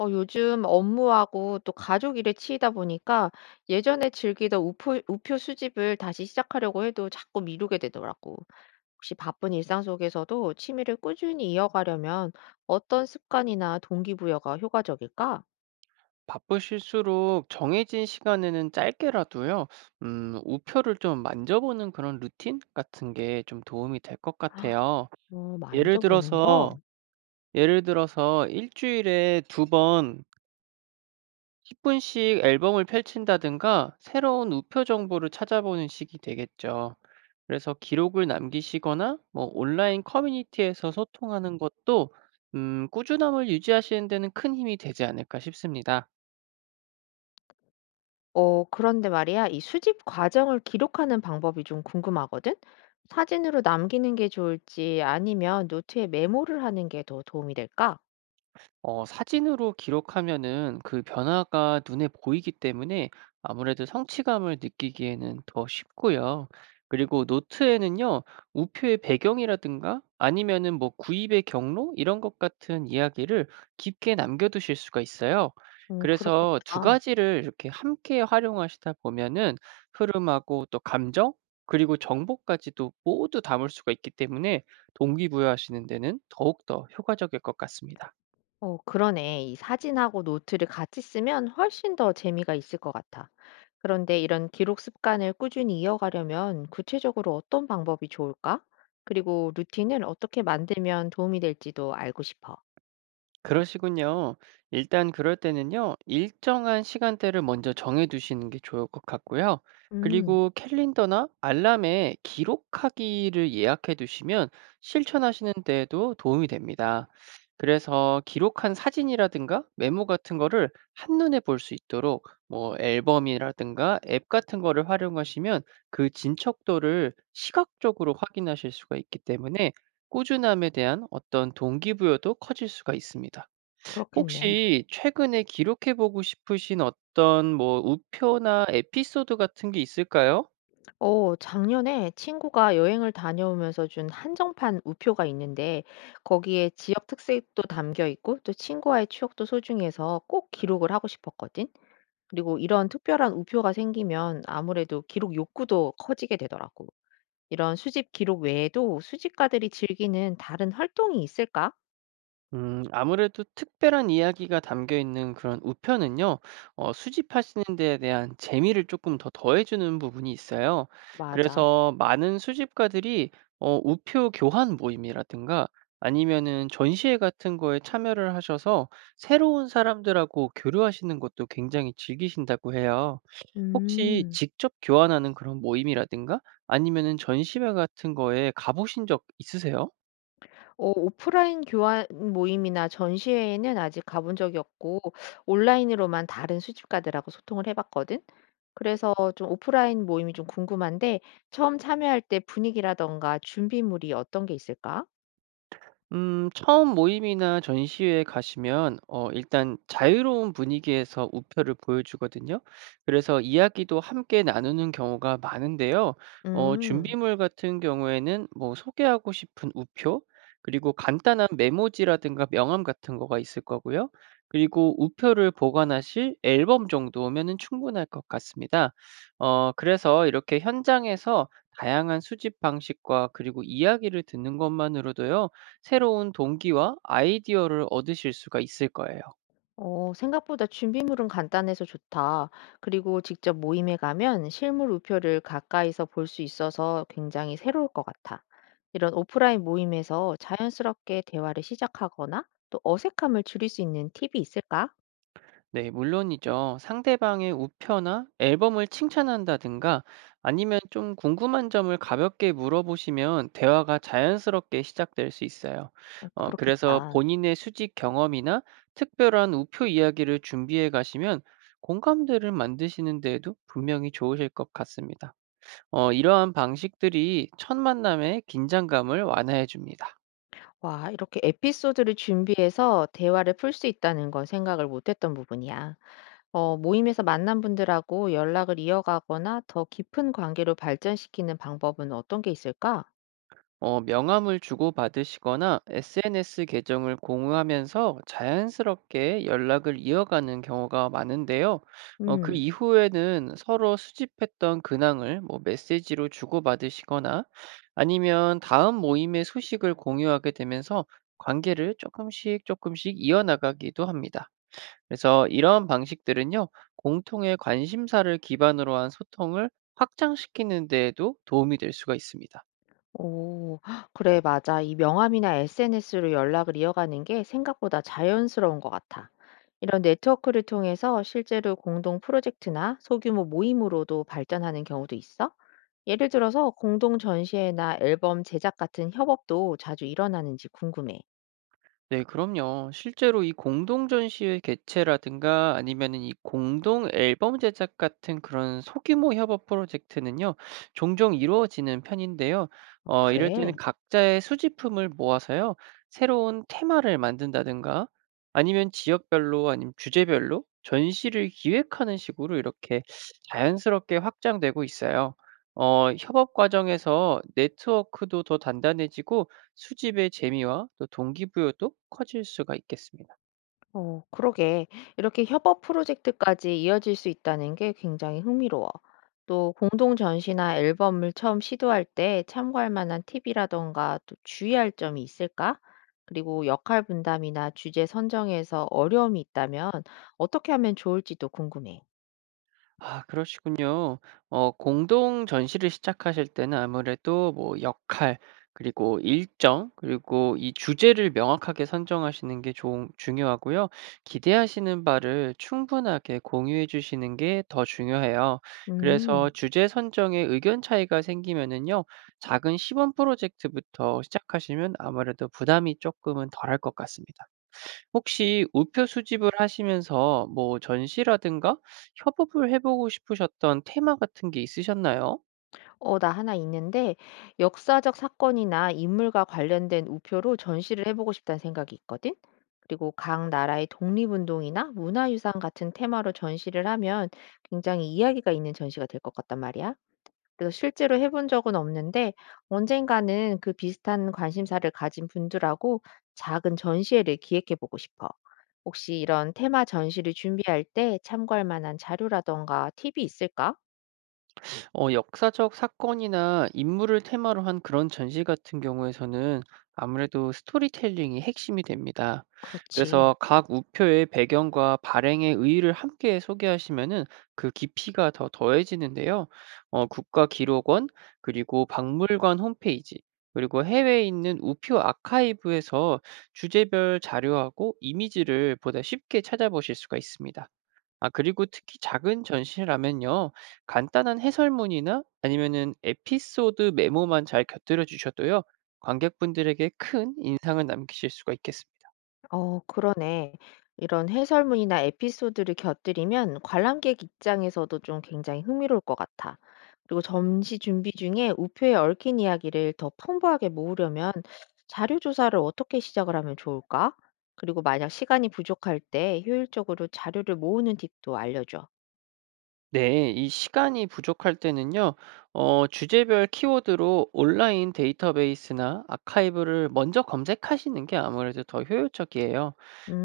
요즘 업무하고 또 가족 일에 치이다 보니까 예전에 즐기던 우표 수집을 다시 시작하려고 해도 자꾸 미루게 되더라고. 혹시 바쁜 일상 속에서도 취미를 꾸준히 이어가려면 어떤 습관이나 동기부여가 효과적일까? 바쁘실수록 정해진 시간에는 짧게라도요, 우표를 좀 만져보는 그런 루틴 같은 게 좀 도움이 될 것 같아요. 예를 만져보는 거? 들어서, 예를 들어서 일주일에 두 번 10분씩 앨범을 펼친다든가 새로운 우표 정보를 찾아보는 식이 되겠죠. 그래서 기록을 남기시거나 뭐 온라인 커뮤니티에서 소통하는 것도 꾸준함을 유지하시는 데는 큰 힘이 되지 않을까 싶습니다. 그런데 말이야, 이 수집 과정을 기록하는 방법이 좀 궁금하거든? 사진으로 남기는 게 좋을지 아니면 노트에 메모를 하는 게 더 도움이 될까? 어 사진으로 기록하면은 그 변화가 눈에 보이기 때문에 아무래도 성취감을 느끼기에는 더 쉽고요. 그리고 노트에는요, 우표의 배경이라든가 아니면은 뭐 구입의 경로 이런 것 같은 이야기를 깊게 남겨두실 수가 있어요. 그래서 두 그렇겠다. 가지를 이렇게 함께 활용하시다 보면은 흐름하고 또 감정 그리고 정보까지도 모두 담을 수가 있기 때문에 동기부여하시는 데는 더욱더 효과적일 것 같습니다. 그러네. 이 사진하고 노트를 같이 쓰면 훨씬 더 재미가 있을 것 같아. 그런데 이런 기록 습관을 꾸준히 이어가려면 구체적으로 어떤 방법이 좋을까? 그리고 루틴을 어떻게 만들면 도움이 될지도 알고 싶어. 그러시군요. 일단 그럴 때는요, 일정한 시간대를 먼저 정해두시는 게 좋을 것 같고요. 음, 그리고 캘린더나 알람에 기록하기를 예약해 두시면 실천하시는 데에도 도움이 됩니다. 그래서 기록한 사진이라든가 메모 같은 거를 한눈에 볼 수 있도록 뭐 앨범이라든가 앱 같은 거를 활용하시면 그 진척도를 시각적으로 확인하실 수가 있기 때문에 꾸준함에 대한 어떤 동기부여도 커질 수가 있습니다. 그렇겠네. 혹시 최근에 기록해 보고 싶으신 어떤 뭐 우표나 에피소드 같은 게 있을까요? 작년에 친구가 여행을 다녀오면서 준 한정판 우표가 있는데 거기에 지역 특색도 담겨 있고 또 친구와의 추억도 소중해서 꼭 기록을 하고 싶었거든. 그리고 이런 특별한 우표가 생기면 아무래도 기록 욕구도 커지게 되더라고. 이런 수집 기록 외에도 수집가들이 즐기는 다른 활동이 있을까? 아무래도 특별한 이야기가 담겨 있는 그런 우표는요. 어 수집하시는 데에 대한 재미를 조금 더 더해 주는 부분이 있어요. 맞아. 그래서 많은 수집가들이 어 우표 교환 모임이라든가 아니면은 전시회 같은 거에 참여를 하셔서 새로운 사람들하고 교류하시는 것도 굉장히 즐기신다고 해요. 혹시 음. 직접 교환하는 그런 모임이라든가 아니면은 전시회 같은 거에 가보신 적 있으세요? 어, 오프라인 교환 모임이나 전시회에는 아직 가본 적이 없고 온라인으로만 다른 수집가들하고 소통을 해봤거든. 그래서 좀 오프라인 모임이 좀 궁금한데 처음 참여할 때 분위기라던가 준비물이 어떤 게 있을까? 처음 모임이나 전시회에 가시면 어 일단 자유로운 분위기에서 우표를 보여주거든요. 그래서 이야기도 함께 나누는 경우가 많은데요. 어 음. 준비물 같은 경우에는 뭐 소개하고 싶은 우표, 그리고 간단한 메모지라든가 명함 같은 거가 있을 거고요. 그리고 우표를 보관하실 앨범 정도면은 충분할 것 같습니다. 어 그래서 이렇게 현장에서 다양한 수집 방식과 그리고 이야기를 듣는 것만으로도요. 새로운 동기와 아이디어를 얻으실 수가 있을 거예요. 생각보다 준비물은 간단해서 좋다. 그리고 직접 모임에 가면 실물 우표를 가까이서 볼 수 있어서 굉장히 새로울 것 같아. 이런 오프라인 모임에서 자연스럽게 대화를 시작하거나 또 어색함을 줄일 수 있는 팁이 있을까? 네, 물론이죠. 상대방의 우표나 앨범을 칭찬한다든가 아니면 좀 궁금한 점을 가볍게 물어보시면 대화가 자연스럽게 시작될 수 있어요. 어, 어, 그래서 그렇겠다. 본인의 수직 경험이나 특별한 우표 이야기를 준비해 가시면 공감대를 만드시는 데에도 분명히 좋으실 것 같습니다. 어, 이러한 방식들이 첫 만남의 긴장감을 완화해 줍니다. 와, 이렇게 에피소드를 준비해서 대화를 풀 수 있다는 건 생각을 못했던 부분이야. 모임에서 만난 분들하고 연락을 이어가거나 더 깊은 관계로 발전시키는 방법은 어떤 게 있을까? 어, 명함을 주고받으시거나 SNS 계정을 공유하면서 자연스럽게 연락을 이어가는 경우가 많은데요. 어, 그 음. 이후에는 서로 수집했던 근황을 뭐 메시지로 주고받으시거나 아니면 다음 모임의 소식을 공유하게 되면서 관계를 조금씩 이어나가기도 합니다. 그래서 이러한 방식들은요, 공통의 관심사를 기반으로 한 소통을 확장시키는 데에도 도움이 될 수가 있습니다. 오, 그래 맞아. 이 명함이나 SNS로 연락을 이어가는 게 생각보다 자연스러운 것 같아. 이런 네트워크를 통해서 실제로 공동 프로젝트나 소규모 모임으로도 발전하는 경우도 있어? 예를 들어서 공동 전시회나 앨범 제작 같은 협업도 자주 일어나는지 궁금해. 네, 그럼요. 실제로 이 공동 전시회 개최라든가 아니면은 이 공동 앨범 제작 같은 그런 소규모 협업 프로젝트는요, 종종 이루어지는 편인데요. 어, 어, 이럴 때는 그래? 각자의 수집품을 모아서요, 새로운 테마를 만든다든가 아니면 지역별로 아니면 주제별로 전시를 기획하는 식으로 이렇게 자연스럽게 확장되고 있어요. 어, 협업 과정에서 네트워크도 더 단단해지고 수집의 재미와 또 동기부여도 커질 수가 있겠습니다. 그러게. 이렇게 협업 프로젝트까지 이어질 수 있다는 게 굉장히 흥미로워. 또 공동 전시나 앨범을 처음 시도할 때 참고할 만한 팁이라던가 또 주의할 점이 있을까? 그리고 역할 분담이나 주제 선정에서 어려움이 있다면 어떻게 하면 좋을지도 궁금해. 아, 그러시군요. 어, 공동 전시를 시작하실 때는 아무래도 뭐 역할, 그리고 일정, 그리고 이 주제를 명확하게 선정하시는 게 좀 중요하고요. 기대하시는 바를 충분하게 공유해 주시는 게 더 중요해요. 그래서 음. 주제 선정에 의견 차이가 생기면은요, 작은 시범 프로젝트부터 시작하시면 아무래도 부담이 조금은 덜할 것 같습니다. 혹시 우표 수집을 하시면서 뭐 전시라든가 협업을 해 보고 싶으셨던 테마 같은 게 있으셨나요? 나 하나 있는데 역사적 사건이나 인물과 관련된 우표로 전시를 해보고 싶다는 생각이 있거든. 그리고 각 나라의 독립운동이나 문화유산 같은 테마로 전시를 하면 굉장히 이야기가 있는 전시가 될 것 같단 말이야. 그래서 실제로 해본 적은 없는데 언젠가는 그 비슷한 관심사를 가진 분들하고 작은 전시회를 기획해보고 싶어. 혹시 이런 테마 전시를 준비할 때 참고할 만한 자료라던가 팁이 있을까? 어 역사적 사건이나 인물을 테마로 한 그런 전시 같은 경우에서는 아무래도 스토리텔링이 핵심이 됩니다. 그렇지. 그래서 각 우표의 배경과 발행의 의의를 함께 소개하시면은 그 깊이가 더 더해지는데요. 어 국가기록원 그리고 박물관 홈페이지 그리고 해외에 있는 우표 아카이브에서 주제별 자료하고 이미지를 보다 쉽게 찾아보실 수가 있습니다. 아 그리고 특히 작은 전시라면요. 간단한 해설문이나 아니면은 에피소드 메모만 잘 곁들여 주셔도요. 관객분들에게 큰 인상을 남기실 수가 있겠습니다. 그러네. 이런 해설문이나 에피소드를 곁들이면 관람객 입장에서도 좀 굉장히 흥미로울 것 같아. 그리고 점시 준비 중에 우표에 얽힌 이야기를 더 풍부하게 모으려면 자료 조사를 어떻게 시작을 하면 좋을까? 그리고 만약 시간이 부족할 때 효율적으로 자료를 모으는 팁도 알려줘. 네, 이 시간이 부족할 때는요, 어, 주제별 키워드로 온라인 데이터베이스나 아카이브를 먼저 검색하시는 게 아무래도 더 효율적이에요.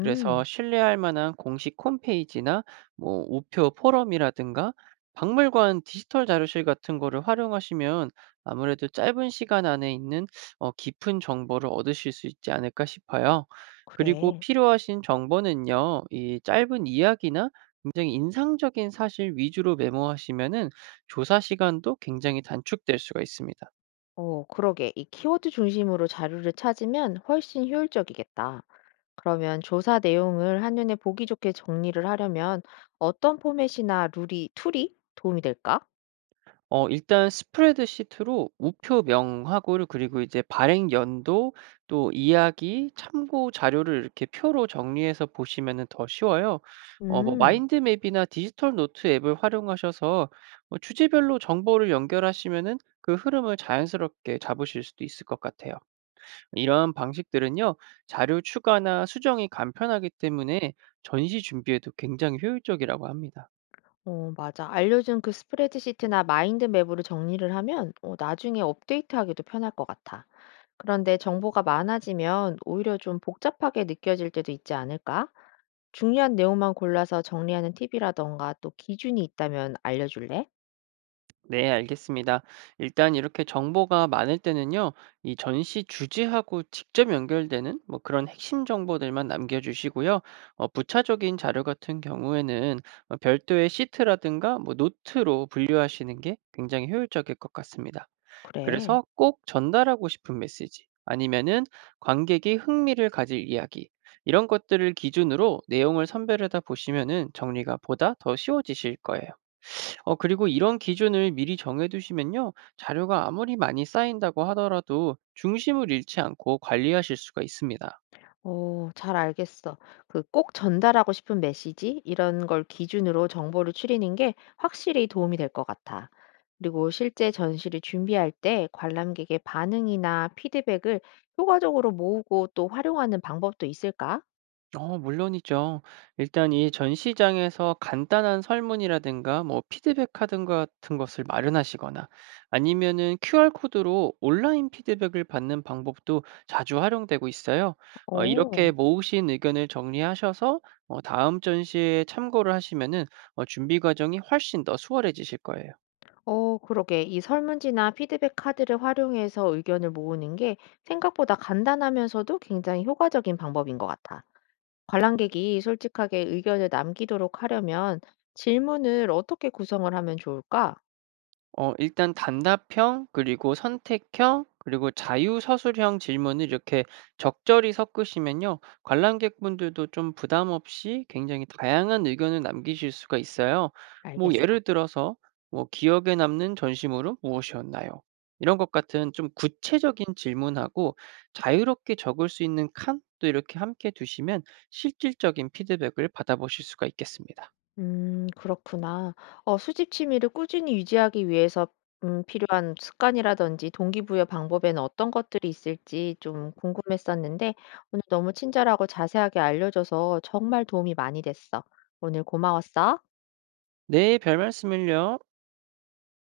그래서 신뢰할 만한 공식 홈페이지나 뭐 우표 포럼이라든가 박물관 디지털 자료실 같은 거를 활용하시면 아무래도 짧은 시간 안에 있는 어, 깊은 정보를 얻으실 수 있지 않을까 싶어요. 그리고 그래. 필요하신 정보는요, 이 짧은 이야기나 굉장히 인상적인 사실 위주로 메모하시면은 조사 시간도 굉장히 단축될 수가 있습니다. 그러게. 이 키워드 중심으로 자료를 찾으면 훨씬 효율적이겠다. 그러면 조사 내용을 한눈에 보기 좋게 정리를 하려면 어떤 포맷이나 툴이 도움이 될까? 어 일단 스프레드시트로 우표명하고를 그리고 이제 발행 연도 또 이야기, 참고 자료를 이렇게 표로 정리해서 보시면은 더 쉬워요. 어 뭐 음, 마인드맵이나 디지털 노트 앱을 활용하셔서 뭐 주제별로 정보를 연결하시면은 그 흐름을 자연스럽게 잡으실 수도 있을 것 같아요. 이런 방식들은요, 자료 추가나 수정이 간편하기 때문에 전시 준비에도 굉장히 효율적이라고 합니다. 맞아. 알려준 그 스프레드시트나 마인드 맵으로 정리를 하면 나중에 업데이트하기도 편할 것 같아. 그런데 정보가 많아지면 오히려 좀 복잡하게 느껴질 때도 있지 않을까? 중요한 내용만 골라서 정리하는 팁이라던가 또 기준이 있다면 알려줄래? 네, 알겠습니다. 일단 이렇게 정보가 많을 때는요, 이 전시 주제하고 직접 연결되는 뭐 그런 핵심 정보들만 남겨주시고요. 어, 부차적인 자료 같은 경우에는 어, 별도의 시트라든가 뭐 노트로 분류하시는 게 굉장히 효율적일 것 같습니다. 그래. 그래서 꼭 전달하고 싶은 메시지, 아니면은 관객이 흥미를 가질 이야기, 이런 것들을 기준으로 내용을 선별하다 보시면은 정리가 보다 더 쉬워지실 거예요. 어, 그리고 이런 기준을 미리 정해두시면요. 자료가 아무리 많이 쌓인다고 하더라도 중심을 잃지 않고 관리하실 수가 있습니다. 어 잘 알겠어. 그 꼭 전달하고 싶은 메시지 이런 걸 기준으로 정보를 추리는 게 확실히 도움이 될 것 같아. 그리고 실제 전시를 준비할 때 관람객의 반응이나 피드백을 효과적으로 모으고 또 활용하는 방법도 있을까? 어 물론이죠. 일단 이 전시장에서 간단한 설문이라든가 뭐 피드백 카드 같은 것을 마련하시거나 아니면은 QR 코드로 온라인 피드백을 받는 방법도 자주 활용되고 있어요. 어 이렇게 어. 모으신 의견을 정리하셔서 어 다음 전시에 참고를 하시면은 어 준비 과정이 훨씬 더 수월해지실 거예요. 어 그러게. 이 설문지나 피드백 카드를 활용해서 의견을 모으는 게 생각보다 간단하면서도 굉장히 효과적인 방법인 것 같아. 관람객이 솔직하게 의견을 남기도록 하려면 질문을 어떻게 구성을 하면 좋을까? 어 일단 단답형 그리고 선택형 그리고 자유서술형 질문을 이렇게 적절히 섞으시면요. 관람객분들도 좀 부담 없이 굉장히 다양한 의견을 남기실 수가 있어요. 뭐 알겠어. 예를 들어서 뭐 "기억에 남는 전시물은 무엇이었나요?" 이런 것 같은 좀 구체적인 질문하고 자유롭게 적을 수 있는 칸도 이렇게 함께 두시면 실질적인 피드백을 받아보실 수가 있겠습니다. 그렇구나. 수집 취미를 꾸준히 유지하기 위해서 필요한 습관이라든지 동기부여 방법에는 어떤 것들이 있을지 좀 궁금했었는데 오늘 너무 친절하고 자세하게 알려줘서 정말 도움이 많이 됐어. 오늘 고마웠어. 네, 별 말씀을요.